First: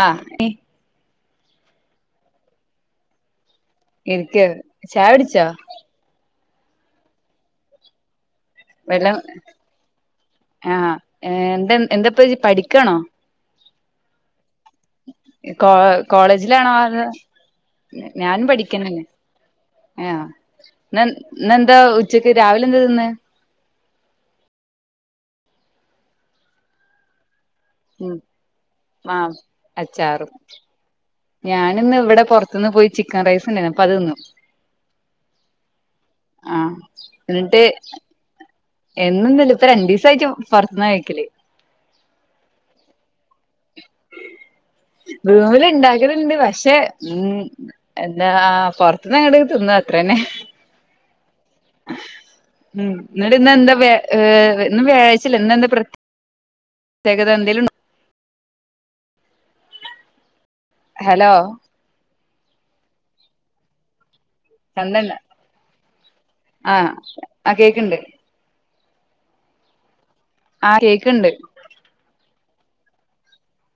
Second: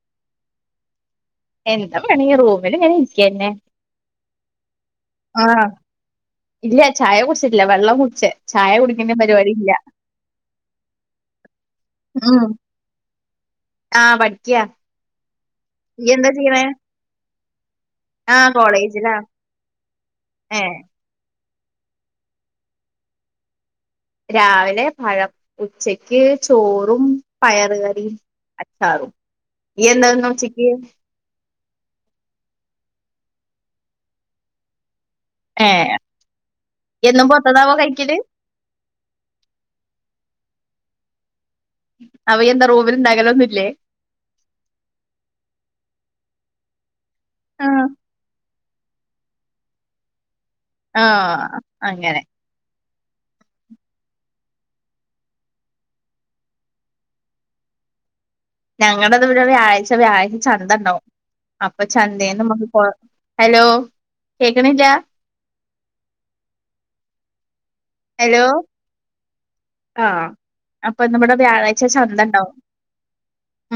ആ എന്താ വേണെങ്കി റൂമിലിങ്ങനെ ഇരിക്കന്നെ ഇരിക്ക് ചായ കുടിച്ചാ ആഹ് ഇല്ല ചായ കുടിച്ചിട്ടില്ല വെള്ളം കുടിച്ചേ ചായ കുടിക്കുന്ന വെള്ളം പരിപാടി ഇല്ല ആഹ് എന്ത് എന്തപ്പോ ഉം പഠിക്കാണോ ആഹ് പഠിക്കാ കോ കോളേജിലാണോ [inaudible] ഞാനും ആഹ് പഠിക്കണ തന്നെ കോളേജിലാ ആഹ് ഏഹ് എ ഇന്ന് എന്താ ഉച്ചക്ക് രാവിലെ എന്താ തിന്നേ രാവിലെ പഴം ഉച്ചക്ക് ചോറും പയറുകറി ഉം അച്ചാറും ആഹ് നീ എന്താതിന്നെ അച്ചാറും ഉച്ചക്ക് ഞാനിന്ന് ഇവിടെ പുറത്തുനിന്ന് പോയി ചിക്കൻ റൈസ് ഉണ്ടേയിരുന്നു അപ്പോ അത് തിന്നു ഏഹ് ആ എന്നും എന്നിട്ട് പൊറത്ത്ന്നാവോ കഴിക്കല് എന്നൊന്നില്ല ഇപ്പം രണ്ടു ദിവസ ആയിട്ട് പുറത്തുന്ന കഴിക്കല് അവ എന്താ റൂമില് ഉണ്ടാക്കലൊന്ന് ഇല്ലേ റൂമില് ഇണ്ടാക്കലണ്ട് പക്ഷെ മം ആഹ് എന്നാ പുറത്തുന്ന് അങ്ങോട്ടക്ക് തിന്നും അത്ര തന്നെ ആ അങ്ങനെ മം എന്നിട്ട് ഇന്ന് എന്താ വ്യ ഇന്ന് വ്യാഴാഴ്ച അല്ലെ ഇന്ന് എന്താ പ്രത്യ ത്യേകത എന്തേലും ഉണ്ടോ ഞങ്ങടെ ഇവിടെവിടെ ആഴ്ച വ്യാഴാഴ്ച ചന്ത ഉണ്ടാവും ഹലോ അപ്പൊ ച ഹലോ കേക്കണില്ല ആഹ് ആ കേക്കണ്ട് ആ ആ അപ്പൊ കേക്ക്ണ്ട് നമ്മടെ വ്യാഴാഴ്ച ചന്ത ഉണ്ടാവും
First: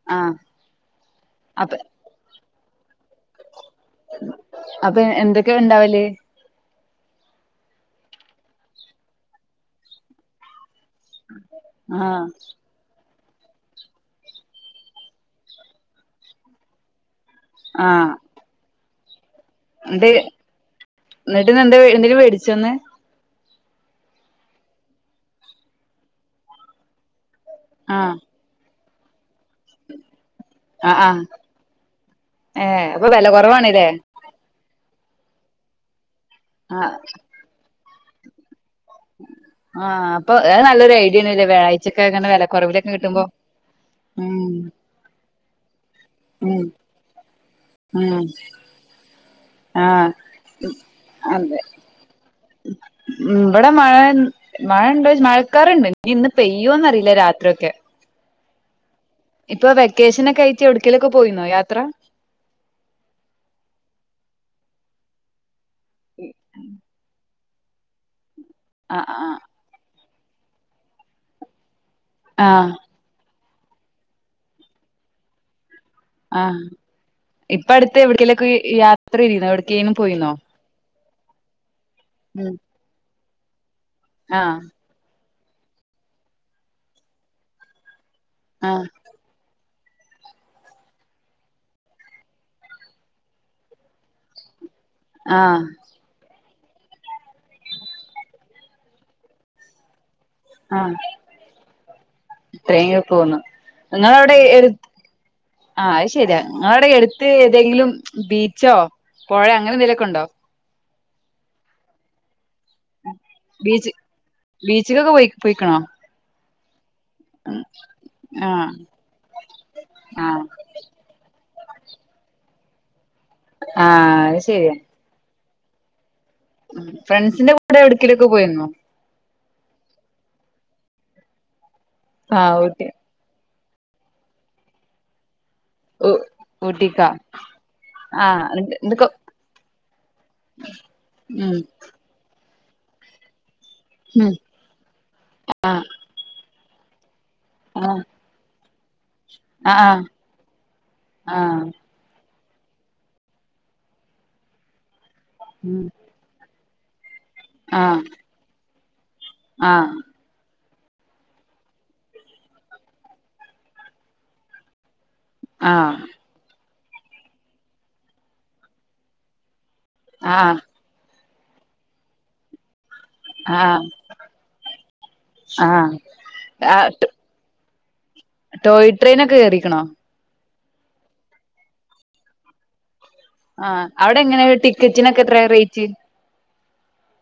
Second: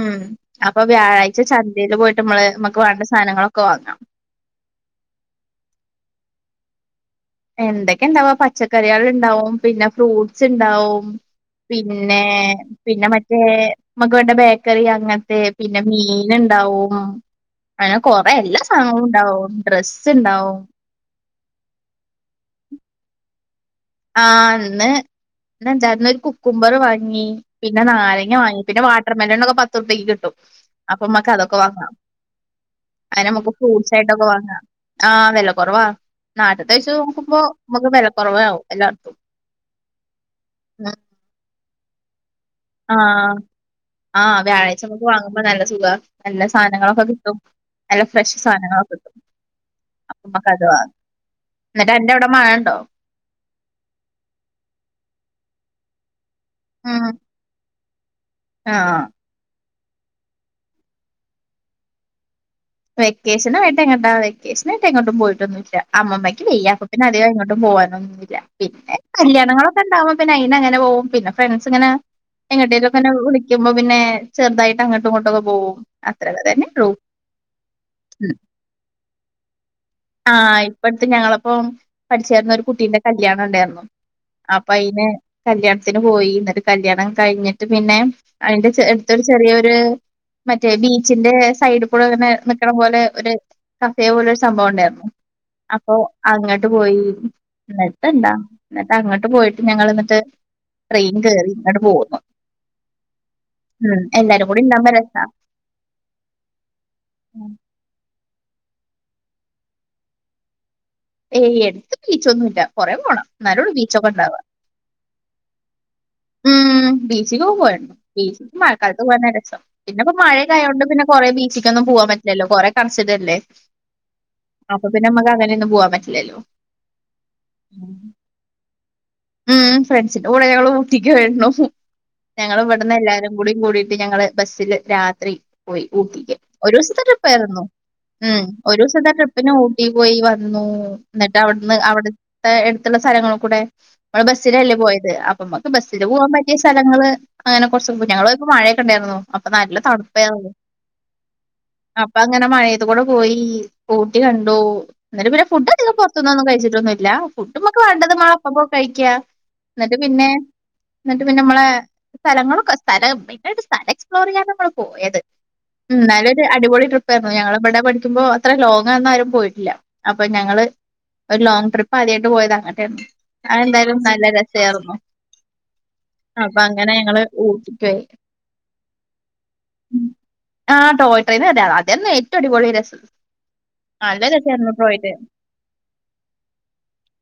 ഉം ആഹ് അപ്പൊ വ്യാഴാഴ്ച അപ്പ ചന്തയില് പോയിട്ട് നമ്മള് നമ്മുക്ക് വേണ്ട സാധനങ്ങളൊ അപ്പൊ എന്തൊക്കെയ ഉണ്ടാവല് എന്തൊക്കെ ഇണ്ടാവുവാ പച്ചക്കറികൾ ഉണ്ടാവും പിന്നെ ഫ്രൂട്ട്സ് ഉണ്ടാവും പിന്നെ ആഹ് പിന്നെ മറ്റേ റ്റേ ഞമ്മക്ക് വേണ്ടേ ബേക്കറി അങ്ങനത്തെ പിന്നെ മീൻ ഉണ്ടാവും അങ്ങനെ കൊറെ എല്ലാ സാധനങ്ങളും ഉണ്ടാവും ഡ്രസ്സ് എന്തേ ഉണ്ടാവും എന്നട്ട് ഇന്ന് എന്തേ എന്തേലും മേടിച്ചോ ഇന്ന് ആ ഇന്ന് കുക്കുമ്പറ് വാങ്ങി പിന്നെ ആഹ് നാരങ്ങ വാങ്ങി പിന്നെ വാട്ടർമെലണോക്കെ പത്തുറപക്ക് കിട്ടും ആഹ് അപ്പൊ ആഹ് നമ്മക്ക് അതൊക്കെ വാങ്ങാം ഏഹ് അപ്പൊ വെല അയിനെ നമുക്ക് കൊറവാണ്ല്ലേ ഫ്രൂട്ട്സ് ആയിട്ടൊക്കെ വാങ്ങാം ആ വിലക്കൊറവാ നാട്ടിത്തെ ആഹ് വച്ചുനോക്കുമ്പോ നമുക്ക് വിലക്കുറവാകും ആ അപ്പൊ അത് നല്ലൊരു ഐഡിയയാണല്ലേ വ്യാഴ്ചയൊക്കെ ഇങ്ങനെ വില ആ ആ വ്യാഴാഴ്ച നമുക്ക് വാങ്ങുമ്പോ നല്ല സുഖവാ നല്ല ഉം സാധനങ്ങളൊക്കെ കിട്ടും നല്ല ഉം ഫ്രഷ് സാധനങ്ങളൊക്കെ കിട്ടും ആഹ് അപ്പോ നമ്മക്ക് അത് വാങ്ങാം അന്നിട്ട് അൻ്റെ അവിടെ മഴണ്ടോ മം ഇവിടെ മഴ മഴ ഇണ്ട് മഴക്കാറണ്ട് ഇനി ഇന്ന് പെയ്യോന്ന് അറിയില്ല രാത്രിയൊക്കെ ആ ഇപ്പൊ വെക്കേഷനൊക്കെ ആയിട്ട് ഇവിടേക്കേലൊക്കെ പോയിന്നോ യാത്ര വെക്കേഷനായിട്ട് എങ്ങട്ടാ വെക്കേഷനായിട്ട് എങ്ങോട്ടും പോയിട്ടൊന്നില്ല അമ്മമ്മക്ക് വയ്യ അപ്പം പിന്നെ അധികം എങ്ങോട്ടും ട്ടും പോവാനൊന്നുവില്ല പിന്നെ ആ ആ കല്യാണങ്ങളൊക്കെ ഉണ്ടാവുമ്പോ പിന്നെ അയിന് അങ്ങനെ പോകും പിന്നെ ഫ്രണ്ട്സ് ഇങ്ങനെ ആ എങ്ങട്ടേലുമൊക്കെ എന്നെ വിളിക്കുമ്പോ പിന്നെ ചെറുതായിട്ട് അങ്ങട്ടും ഇങ്ങട്ടുമൊക്കെ പോകും അത്രെ പറയാനേള്ളൂ ഇപ്പം അടുത്ത് എവിടെക്കെലൊക്കെ യാത്ര ആയിന്നോ എവിടക്കേലും പോയിന്നോ അടുത്ത് ഞങ്ങളൊപ്പം പഠിച്ചേരുന്ന ഉം ഒരു കുട്ടീന്റെ കല്യാണം ഉണ്ടായിരുന്നു ആ അപ്പൊ അയിന് കല്യാണത്തിന് പോയി എന്നിട്ട് കല്യാണം കഴിഞ്ഞിട്ട് പിന്നെ ആ അതിന്റെ അടുത്തൊരു ചെറിയൊരു മറ്റോ ബീച്ച് സൈഡ് ഇവിടെ ഇങ്ങനെ നികുന്ന പോലെ ഒരു കഫേ പോലെ ഒരു സംഭവം ഉണ്ടായിരുന്നു. ആ അപ്പോ അങ്ങട്ട പോയി എന്നിട്ട് എണ്ടാ എന്നിട്ട് അങ്ങോട്ട് പോയിട്ട് ഞങ്ങൾ എന്നിട്ട് ട്രെയിൻ കേറി ഇങ്ങോട്ട് പോന്നു. ട്രെയിൻ ൽ പോന്നു ഉം നിങ്ങളവിടെ എല്ലാരും കൂടി ഉണ്ടാവുമ്പോ രസാ ആ അത് ശരിയാ നിവിടെ എടുത്ത് ഏതെങ്കിലും ബീച്ചോ പുഴയ അങ്ങനെ എന്തെങ്കലുമൊക്കെ ഉണ്ടോ? ഏയ് എടുത്ത് പിച്ചൊന്നും ഇല്ല കുറെ പോണം എന്നാലോളു ബീച്ച് ബീച്ചൊക്കെ ഉണ്ടവാ ബീച്ചിക്കൊക്കെ പോയി പോയിക്കണോ ഉ ബീച്ചി പോണ്ട് ആ ബീച്ചിക്ക് മഴക്കാലത്ത് പോകന രസം പിന്നെ ഇ ആ മഴ കയത്ണ്ട് പിന്നെ കൊ ബീച്ചക്ക്ന്നും പോ ആ അത് ശരിയാ [unintelligible] അപ്പൊ പിന്നെ നമുക്ക് അങ്ങനെ. ഫ്രണ്ട്സിന്റെ കൂടെ എവിടക്കലൊക്കെ പോയിന്നോ ഉം ഫ്രണ്ട്സിന്റെ കൂടെ ഞങ്ങള് ഊട്ടിക്ക് പോയിരുന്നു. ആഹ് ഞങ്ങൾ ഊട്ടി ഇവിടുന്ന് എല്ലാരും. കൂ കൂടിട്ട് ഞങ്ങള് ബസ്സില് രാത്രി പോയി. ഊ ഊട്ടിക്ക ഒരു ദിവസത്തെ ഊട്ടിക്കാ ട്രിപ്പ ആായിരുന്നു. ഉം ആഹ് എന്ത് ഒരു എന്തൊക്കെ ദിവസത്തൊ ട്രിപ്പിന് ഊട്ടി പോയി വന്നു. എന്നിട്ട് ഉം അവിടുന്ന് അവിട എടുത്തുള്ള സ്ഥലങ്ങളൾ കൂടെ നമ്മള് ഉം ബസ്സിലല്ലേ പോയത്. അപ്പൊ നമുക്ക് ആഹ് ബസ്സില് പോകൻ പറ്റിയ സ്ഥലങ്ങള്. അങ്ങനെ കുറച്ച ആഹ് ഞങ്ങള് പോപ്പോ മഴയൊക്കെ ഉണ്ടായിരുന്നു. അപ്പൊ നല്ല ആഹ് തണുപ്പയിനു ആഹ് അപ്പ അങ്ങനെ മഴയത് കൂടെ പോയി ഊട്ടി കണ്ടു എന്നിട്ട്. പിന്നെ ഫുഡ് ഉം അധികം പുറത്തനിന്നൊന്നും കഴിച്ചില്ല. ഇല ഫുഡുംനമക്ക് ആഹ് വേണ്ടത്. നമള് അപ്പപ്പോ കഴിക്കാ ആഹ് എന്നിട്ട് പിന്നെ എന്നിട്ട് പിന്നെ നമ്മളെ സ്ഥലങ്ങളൊക്കെ സ്ഥലട്ട് സ്ഥലം എക്സ്പ്ലോർ ചെയ്യാ നമ്മള് പോയത്. ആഹ് ഉം നല്ലൊരു അടിപൊളി ട്രിപ്പ എന്നാൽ ഇനല് ഒരു അടിപൊളി ട്രിപ്പ് ആയിരുന്നു. ഞങ്ങൾ ഇവിടെ പഠിക്കുമ്പോ അത്ര ലോങ്ന്ന ആും പോയിട്ടില്ല. അപ്പൊ ആഹ് ഞങ്ങള് ഒരു ലോങ്ങ് ട്രിപ്പ് ആദ്യമായിട്ട് പോയത് അങ്ങട്ടെയരുന്നു. ആഹ് അെന്തായാലും നല്ല രസയരുന്നു. ആഹ് അപ്പൊ ആഹ് അങ്ങനെ ടോ ഞങ്ങള് ഊട്ടിയിക് പോയി ടോയ് ട്രെയിന ഒക്കെ കേയറിക്കണോ? ആഹ ടോയ് ട്രെയിൻ ആരുന്നു അതന്നെ ഏറ്റവും അടിപൊളി രസം ആ അവിടെ നല്ല എങ്ങനെയ രസായിരുന്നു ടിക്കറ്റിനൊക്കെ എത്രയാ റേറ്റ്.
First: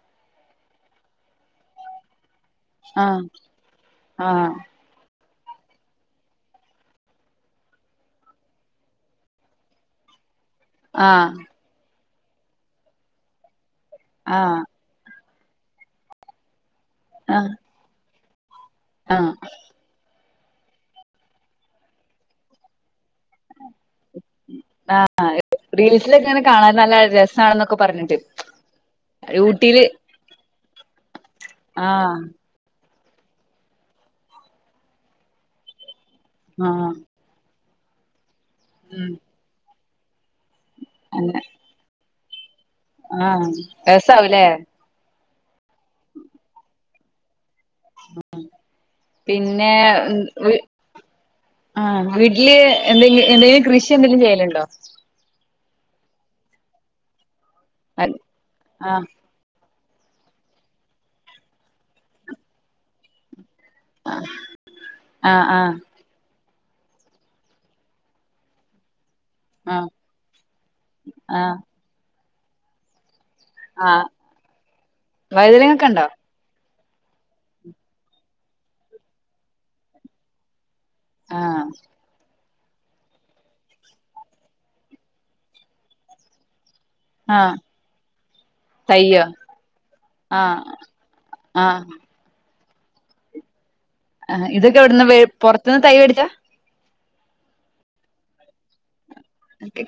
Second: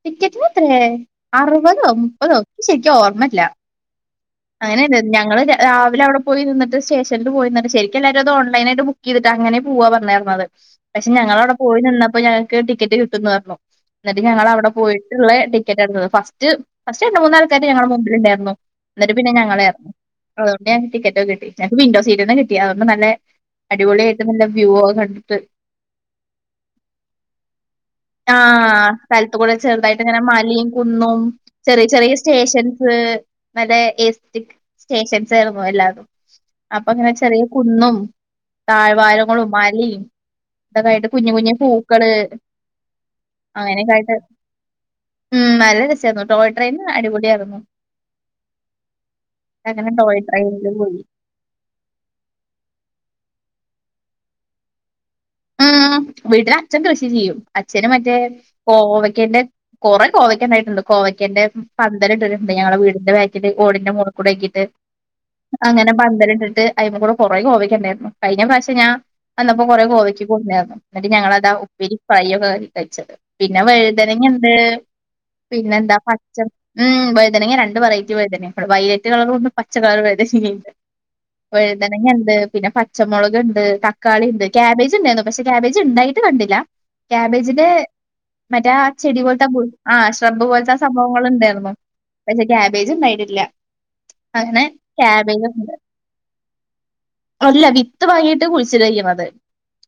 ടിക്കറ്റ് ത്രേ ആറപത് മുപ്പതോ ശരിക്കും ആഹ് ഓർമ്മല്ല ആഹ് അങ്ങനെന്ത ഞങ്ങള് രാവിലെ അവിടെ പോയി നിന്നട്ട് സ്റ്റേഷനിൽ പോയിന്നട്ട് ശരിക്കല്ലാവുംത്. ഓൺലൈനായിട്ട് ബുക്ക് ചെയ്തിട്ട് അങ്ങെ പോവാ പറഞ്ഞ തരത്. പക്ഷെ ആഹ് ഞങ്ങള അവിടെ പോയി നിന്നപ്പോ ഞങ്ങക്ക് ടിക്കറ്റ് കിട്ടുംന്ന് പറഞ്ഞു. എന്നിട്ട് ഞങ്ങ ആഹ് അവിടെ പോയി ളെ ടിക്കറ്റ് എടുന്നത്. ഫസ്റ്റ് ഫസ്റ്റ് എണ്ട് ആഹ് മൂന്നാൾക്കാർ ഞങ്ങ മുമ്പിൽ ഉണ്ടായിരുന്നു. എന്നിട്ട് പിന്നെ ആഹ് ഞങ്ങളെ ഇറരുന്നു അതുകൊണ്ട്ഞക്ക് ടിക്കറ്റ് കിട്ടി. നിക്ക് വിൻഡോ സീറ്റന്ന കിട്ടി അതുകൊണ്ട്. നല്ല അടിപൊളിയായിട്ട് നല്ല വ്യൂ കണ്ടിട്ട്. റീൽസിലൊക്കെ ഇങ്ങനെ കാണാൻ നല്ല രസാണെന്നൊക്കെ പറഞ്ഞിട്ട് ആ സ്ഥലത് കൂടെ ഊട്ടിയില് ചെറുതായിട്ട് ഇങ്ങനെ മലയും കുന്നും ചെറിയ ചെറിയ ആഹ് സ്റ്റേഷൻ. സ് നല്ല സ്റ്റേഷൻസ് ആയിരുന്നു എല്ലാവരും അപ്പൊ ആഹ് അങ്ങനെ വചല് കുന്നും ഉം താഴ്വാവാരങ്ങളും മലയും അതതായിട്ട് കുഞ്ഞു കുഞ്ഞു പൂക്കള്. ആഹ അങ്ങനെയൊക്കെ ആയിട്ട് രസാവലേ? ഉം നല്ല രസായിരുന്നു. ടോയ് ട്രെയിൻ അടിപൊളിയ ആയിരുന്നു. പിന്നെ അങ്ങനെ ടോയ് വ് ട്രെയിനില് പോയി ആഹ വീട്ടില് എന്തെ എന്തെങ്കിലും കൃഷി എന്തെങ്കിലും ചെയ്യലുണ്ടോ? ഉ വീട്ടില് അച്ഛൻ കൃഷി ചെയ്യും. അച്ഛന് ആഹ് മറ്റേ ആഹ് കോവക്കേന്റെ കുറെ കോവയ്ക്കൻണ്ടായിട്ടുണ്ട്. കോവയ്ക്കന്റെ പന്തലിട്ടരുണ്ട് ഞങ്ങളെ വീടിന്റെ ഭകി ഓടിന്റെ മള് കൂടെ ഒക്കിയിട്ട് ആഹ് അങ്ങനെ പന്തൽ ഇട്ടിട്ട്. അതി കൂടെ കുറെ കോവിക്കണ്ടായിരുന്നു. കഴിഞ്ഞ പ്രാവശ്യം ഞാൻ വന്നപ്പോ കുറേ ആഹ് കോവിക്കും. എന്നിട്ട് ഞങ്ങളതാ ആഹ് ഉപ്പിരി ഫ്രൈ ഒക്കെ കഴിച്ചത്. പിന്നെ ആഹ് വഴുതനങ്ങ ഇട് പിന്നെ വഴുതനങ്ങൊക്കെ എന്താ ഉണ്ടോ? പച്ച ഉം വൈദനങ്ങ രണ്ട് വെറൈറ്റി വൈദന ഇടെ വലറ്റ് കളർ കൊണ്ട് പച്ച കളർ വേദനുണ്ട് ആഹ് വെഴുതനങ്ങ ഉണ്ട്, പിന്നെ പച്ചമുളക് ഉണ്ട്, തക്കാളി ഉണ്ട്, കാബേജ്, ഉണ്ടായി പക്ഷെ ക്യാബേജ് ഉണ്ടായിട്ട് കണ്ടില്ല. ആഹ് കാക്യാബേജിന്റെ മറ്റാ ചെടി തയ്യോ പോലത്തെ ആ ശ്രബ്ബു ആഹ് പോലത്തെ ആ സംഭവങ്ങൾ ഉണ്ടായിരുന്നു ആഹ് കാബേജുണ്ടായിട്ടില്ല ആ ഇതൊക്കെ എവിടന്ന് പുറത്തൂന്ന് തൈ മേടിച്ചാ? അല്ല വിത്ത് വാങ്ങീട്ട് കുഴി ച്ചിലഴക്കും അത്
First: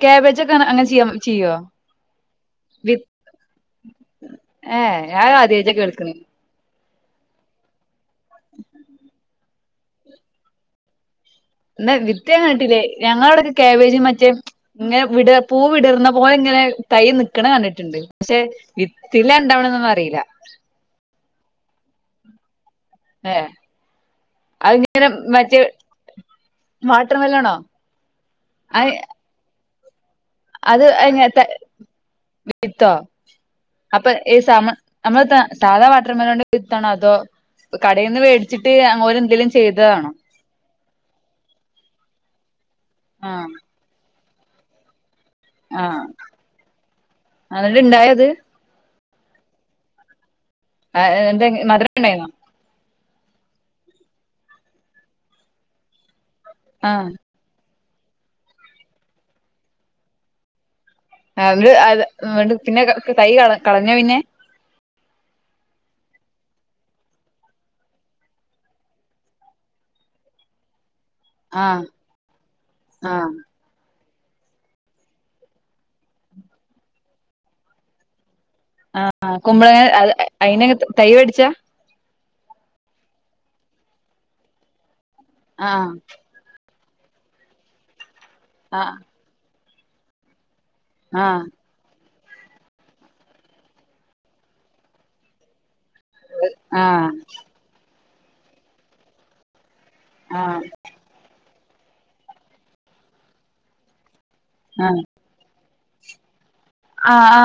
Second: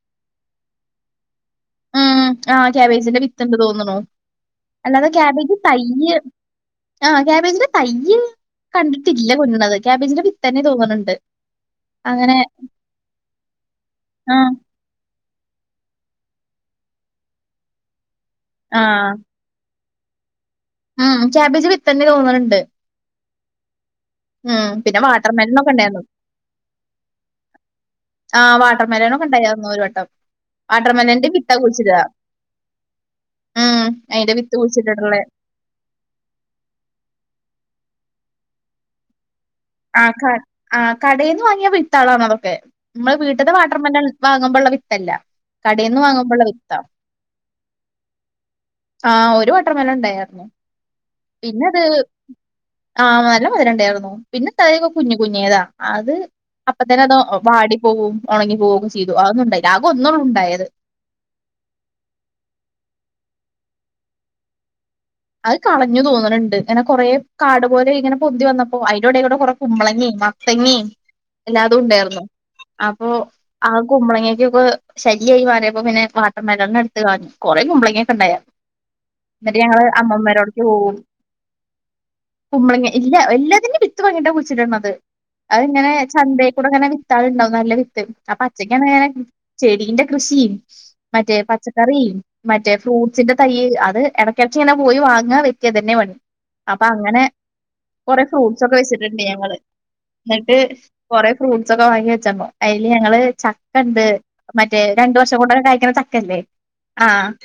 ക്യാബേജൊക്ക അങ്ങനെ ചെയ്യാ ചെയ്യുവോ? ഉ ആ കാക്യാബേജിന്റെ വിത്തുണ്ട് തോന്നണു ഏഹ് അല്ലാതെ ഞാൻ ക്യാബേജ് ആദ്യായിട്ടാ കേൾക്കണ് തയ്യ് ആ കാക്യാബേജിന്റെ തയ്യേ കണ്ടിട്ടില്ല കൊഞ്ഞണത് ക്യാബേജിന്റെ വിത്തന്നെ തോന്നുന്നുണ്ട് ഇട്ടത് എന്നാ വിത്ത് ഞാൻ കണ്ടിട്ടില്ലേ ഞങ്ങടവിടൊക്കെ ക്യാബേജും മറ്റേ ആ ഇങ്ങനെ വിട പൂ വിടർന്ന പോലിങ്ങനെ തൈ നിക്കണ കണ്ടിട്ടുണ്ട് പക്ഷെ ആ. വിത്തിലാ ഇണ്ടാവണെന്നെ ആരും പറ വെയില ആ ക്യാബേജ് വിത്തന്നെ തോന്നലുണ്ട് ഏ അയിങ്ങനെ വാട്ടർ മറ്റ് മെലനൊക്കെ ഉണ്ടായിരുന്നു. വാട്ടർമെലണോ ആ വാട്ടർ അയി മെലനൊക്കെ ഉണ്ടായിരുന്നു ഒരു വട്ടം. അത് വാട്ടർ മെലന്റെ എയ്ങ്ങത്തെ വിത്താ കുഴിച്ചിടുക. വിത്തോ ഉം. അപ്പം അതിന്റെ ഈ വിത്ത് സമ കുഴിച്ചിട്ടിട്ടുള്ളെ. സമത്തെ സാദാ വാട്ടർമെലന്റെ വിത്താണോ അതോ കടയീന്ന് മേടിച്ചിട്ട് അങ്ങോരെന്തെങ്കിലും ആ ക ആ കടേന്ന് വാങ്ങിയ വിത്താളന്നതൊക്കെ നമ്മള് ആഹ് വീട്ടത്തെ വാട്ടർ മെലൺ വാങ്ങുമ്പോളുള്ള വിത്തല്ല കടയീന്ന് ആഹ് വാങ്ങുമ്പോളുള്ള വിത്താ എന്നിട്ട് ഇണ്ടായത് ആ ഒരു വാട്ടർ മേലനുണ്ടായാരുന്നു. ആ എന്തേ [unintelligible] മധുരം ഉണ്ടായിന്നോ ആ നല്ല മധിരമുണ്ടായിരുന്നു പിന്നെ ഉണ്ടയേ കുഞ്ഞു കുഞ്ഞേതാ അത് അപ്പ തന്നെ ആഹ് അത് വാടി പോവും ഒണങ്ങി പോവുകൊക്കെ ചെയ്തു അതൊന്നും ഉണ്ടായില്ല. ആകെ ഒന്നോ ഉണ്ടായത്. അതു ആ പിന്നെ എന്ത് യി കളഞ്ഞു പിന്നെ അത് കളഞ്ഞു തോന്നണുണ് ഇങ്ങനെ കൊറേ കാടുപോലെ ഇങ്ങനെ പൊന്തി വന്നപ്പോ അതിന്റോടെ കുറെ കുമ്പളങേമ് മത്തങ്ങേമ് എല്ലാതും ആഹ് ഉണ്ടായിരുന്നു അപ്പൊ ആഹ് ആ കുമ്പളങ്ങൊക്കൊക്കെ ശല്യായി മാറിയപ്പ പിന്നെ വാട്ടർ മേലെനെ ടുത്ത് കളഞ്ഞു കൊറേകുമ്പളങ്ങൊക്കെ ഉണ്ടായാ ആ. ആ കുമ്പളങ്ങ അത് അയിനകത്തെ തൈ വേടിച്ചോ കുമ്പളങ്ങാ ഇല്ല എല്ലാത്തിന്നും വിത്ത് വാങ്ങിട്ട കുഴിച്ചിടണത് അതിങ്ങനെ ആഹ് ചന്തേക്കൂടങ്ങനെ താഴെണ്ടാവും നല്ല വിത്ത് അപ്പൊ ആഹ് അച്ചക്കാണങ്ങന ചെടീന്റെ കൃശീ. മറ്റേ ആഹ് പച്ചക്കറീം മറ്റേ ഫ്രൂട്ട്സിന്റെ തൈ അത് ഇടക്ക്ടക്ക്ച്ചിങ്ങനെ പോയി വാങ്ങാ വ എനിക്ക് അതതന്നെപണി അപ്പ ആഹ് അങ്ങനെ കൊറെ ഫ്രൂട്ട്സ് ഒക്കെ വെച്ചിട്ടുണ്ട് ഞങ്ങളെ എന്നിട്ട് കൊറെ ഫ്രൂട്ട്സൊക്കെ വാങ്ങി വെച്ചപ്പം. അയില് ഞങ്ങള് ചക്കേണ്ട്. മറ്റേ രണ്ടു വർഷം കൊണ്ടൊക്കെ കായിക്കണ ചക്കല്ലേ? ആ ആ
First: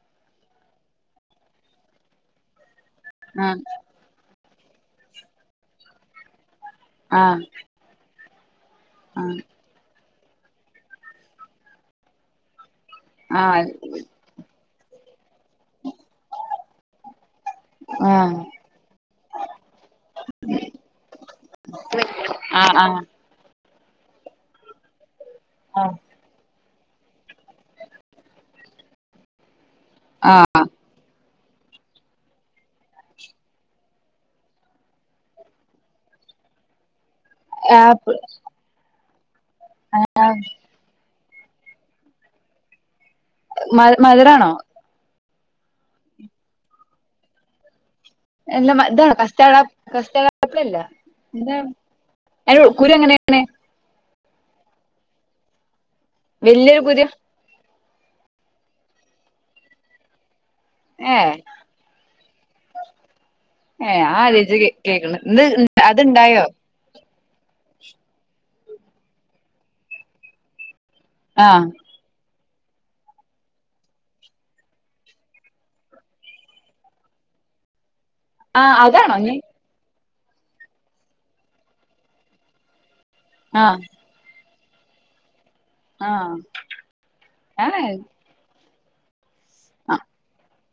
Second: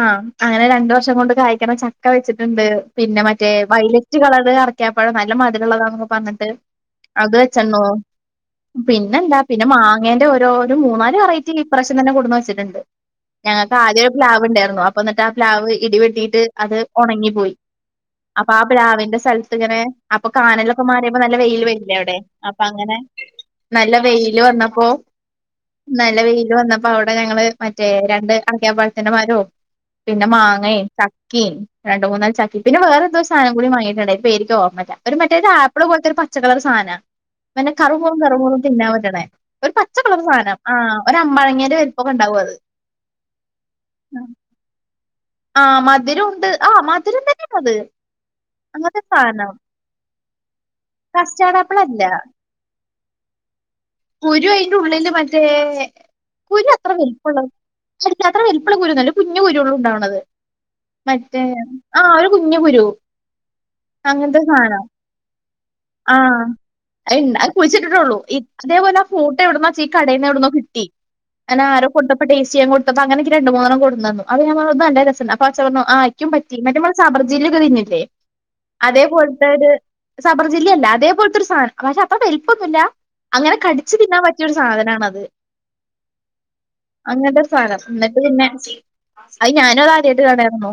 ആ അങ്ങനെ രണ്ടു വർഷം കൊണ്ട് കായ്ക്കണ ചക്ക വെച്ചിട്ടുണ്ട് പിന്നെ മറ്റേ ആഹ് വൈലറ്റ് കളർ ഇതെ അറക്കാപ്പഴം നല്ല മധുരമോള്ളതാണെന്നൊക്കെ പറഞ്ഞിട്ട് ആഹ് അത് ആഹ് വെച്ചെണ്ണോ പിന്നെന്താ പിന്നെ മാങ്ങേന്റെ ഓരോ ഒരു മൂന്നാല് വെറൈറ്റി ഇപ്രാവശ്യം തന്നെ കൊണ്ടന്ന് വെച്ചിട്ടുണ്ട് ആഹ് ആഹ് ഞങ്ങക്ക് ആദ്യം ഒരു പ്ലാവ് ഉണ്ടായിരുന്നു അപ്പ എന്നിട്ട് ആ പ്ലാവ് ഇടിവെട്ടിയിട്ട് അത് ഒണങ്ങി പ്പോയി ആ അപ്പാ പ്ലാവിന്റെ സ്ഥലത്ത് ഇങ്ങനെ അപ്പൊ കാനലൊക്കെ മാറിയപ്പോ നല്ല വെയില് വരില്ലേ അവിടെ അപ്പൊ ആഹ് ആഹ് അങ്ങനെ. നല്ല വെയില് വന്നപ്പോ ആഹ് നല്ല വെയില് വന്നപ്പോ. അപ്പം അവിടെ ഞങ്ങള് മറ്റേ രണ്ട് അ്ങ്ങ്യപ്പഴത്തിന്റെ മരോം പിന്നെ ആഹ് മാങ്ങയും ചക് കീം രണ്ടു മൂന്നാലു ചക്കി പിന്നെ വേ റെന്തോ ഒരു സാധനം കൂടി വാങ്ങിട്ടുണ്ട്. പേര് ക്കെനിക്കോർമ്മയില്ല. ഒരു മറ്റേതെ ആപ്പിളു പോലത്തെ ഒരു പച്ചക്കളറു സാധനാ നല്ല ആപ്പ് കറുമുറു കറുമുറു തിന്നാൻപറ്റണേഒരു പച്ചക്കളറെ സാധനം ആ ഒരമ്പഴങ്ങേന്റെ വലിപ്പൊക്കെ ഒ ണ്ടാവും അത്. മ മധുരാണോ ആ മധുരുണ്ട് ആ മധുരം തന്നെയാ അത് എന്താ അങ്ങനത്തെ സാധനം ഇതാണോ കസ്റ്റാർഡ് ആപ്പിൾ അല്ല [unintelligible] കുരു എങ്ങനെയാണ് കുരു അയിന്റെള്ളിലു മറ്റേ കുരു അത്ര വെലുപ്പമുള്ള അത്ര വെൽപ്പള്ള കുരുന്നല്ലേ ഒരു കുഞ്ഞ് കുരുള്ളു ഉണ്ടാവണത് ഏ മറ്റേ ആ ഒരു കുഞ്ഞു കുരു ഏ അ അങ്ങനത്തെ ആദ്യായിട്ടാ സാധനം കേക്ണ് ഇന്ന് ആ അത്ണ്ടായോ അത് കുഴിച്ചിട്ടിട്ടോുള്ളൂ അതേപോലെ ആ ഫ്രൂട്ട് എവിടുന്ന ചീ കടൽന്ന് എവിടന്നോ കിട്ടി ആ അന ആരോ കൊട്ടപ്പെട്ട കൊടുത്തപ്പോ അങ്ങനെ ഇക്ക് രണ്ട് മൂന്നണം കൊടുന്നെന്നു അപ്പോ ഞാൻ പറഞ്ഞു ഇത് നല്ല രസണ്ട് അ അച്ഛൻ പറഞ്ഞു ആ ഇക്കുപറ്റി ന്നട്ട് നമ്മൾ സബർജിൽ ങ്ങൾ വരുന്നില്ല ആ അതാണോ നീ അതേപോലത്തെ ഒരു സബർജില്ലല്ല അതേപോലത്തെരു സാധനം പക്ഷെ അത്ര വലിപ്പന്നുല്ല അങ്ങനെ ആ കടിച്ച് തിന്നാൻ പറ്റിയരു സാധനണത് ആ അങ്ങനത്തെരു ഏ സാനം എന്നിട്ട് പിന്നെ അത് ഞാനൊത് ആദ്യയിട്ട് കാണായിരുന്നു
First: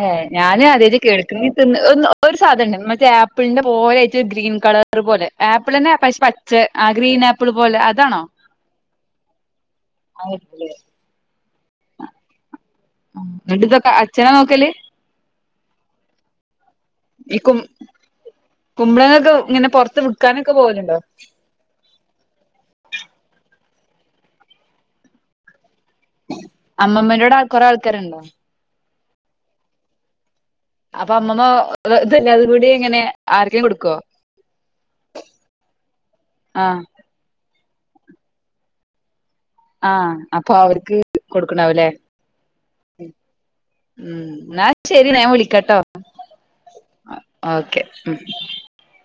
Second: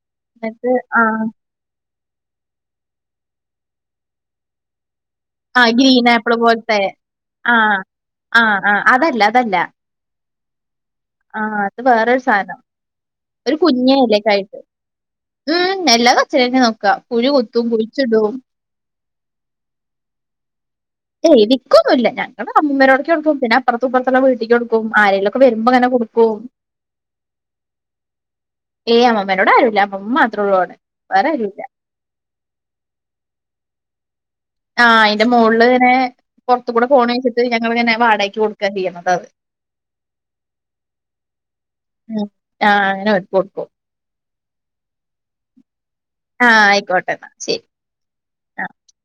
ഏ ഞാനൻ എന്നിട്ട് ആദ്യായിട്ട് ആ കേൾക്കുന്നന്ന് ഒ ഒരു സാധനം ഉണ്ട് മറ്റേ ആപ്പിളിന്റെ പോലെ ആയിട്ട് ഒരു ഗ്രീൻ കളർ അപോലെ ആ ആപ്പിൾന്നെ ഗ്രീൻ ആപ്പിൾ പച്ച പോലത്തെ ആ ഗ്രീൻ ആപ്പിൾ ആ പോലെ അതാണോ ആ ആ അതല്ല അതല്ല [unintelligible] ആ അത് വേറരു സാധനം ഒരു എന്നിട്ട് ഇതൊക്കെ കുഞ്ഞലേക്ക അച്ഛനാ ആായിട്ട് നോക്കല് ഉം നെല്ല കച്ചരിെ നോക്കാ പുഴി ഈ കും കൊത്തും കുഴിച്ചിട കുമ്പളങ്ങൊക്കെ ഇങ്ങനെ പുറത്ത് വിക്കാനൊക്ക പോലുണ്ട് ഏ വിക്കൊന്നുല്ല ഞങ്ങള് അമ്മമാരോടക്ക കൊടു പിന്നെ അപ്പുറത്തപ്പുറത്തുള്ള വീട്ടിക്ക് കൊടുക്കും ആരങ്കലുംക്കെ വരുമ്പോ അങ്ങനെ കൊടുക്കും അമ്മമ്മറോട് കൊറെ ആൾക്കാരുണ്ടോ ഏ അമാനോട് ആരൂല്ല അ അമ്മ അപ്പൊ അമ്മമ്മ ഇതല്ലത കൂടി എങ്ങനെ ആർക്കേ കൊടുക്കുവോ ആ അതിന്റെ മുകളില് ഇങ്ങനെ പുറത്ത ആഹ് കൂടെ കോണിവെച്ചിട്ട് ഞങ്ങൾ ഇങ്ങനെ വാടകക്ക്കൊടുക്കാ ചെയ്യണത് അത് ആ അപ്പൊ അവർക്ക് കൊടുക്കണാവൂല്ലേ ഉം ആഹ് അങ്ങനെ കൊടുക്കും ഉ ന്നാ ശരി ഞാൻ വിളിക്കട്ടോ ആഹ് ആയിക്കോട്ടെ എന്നാ ശരി ഓക്കെ ആ ഉ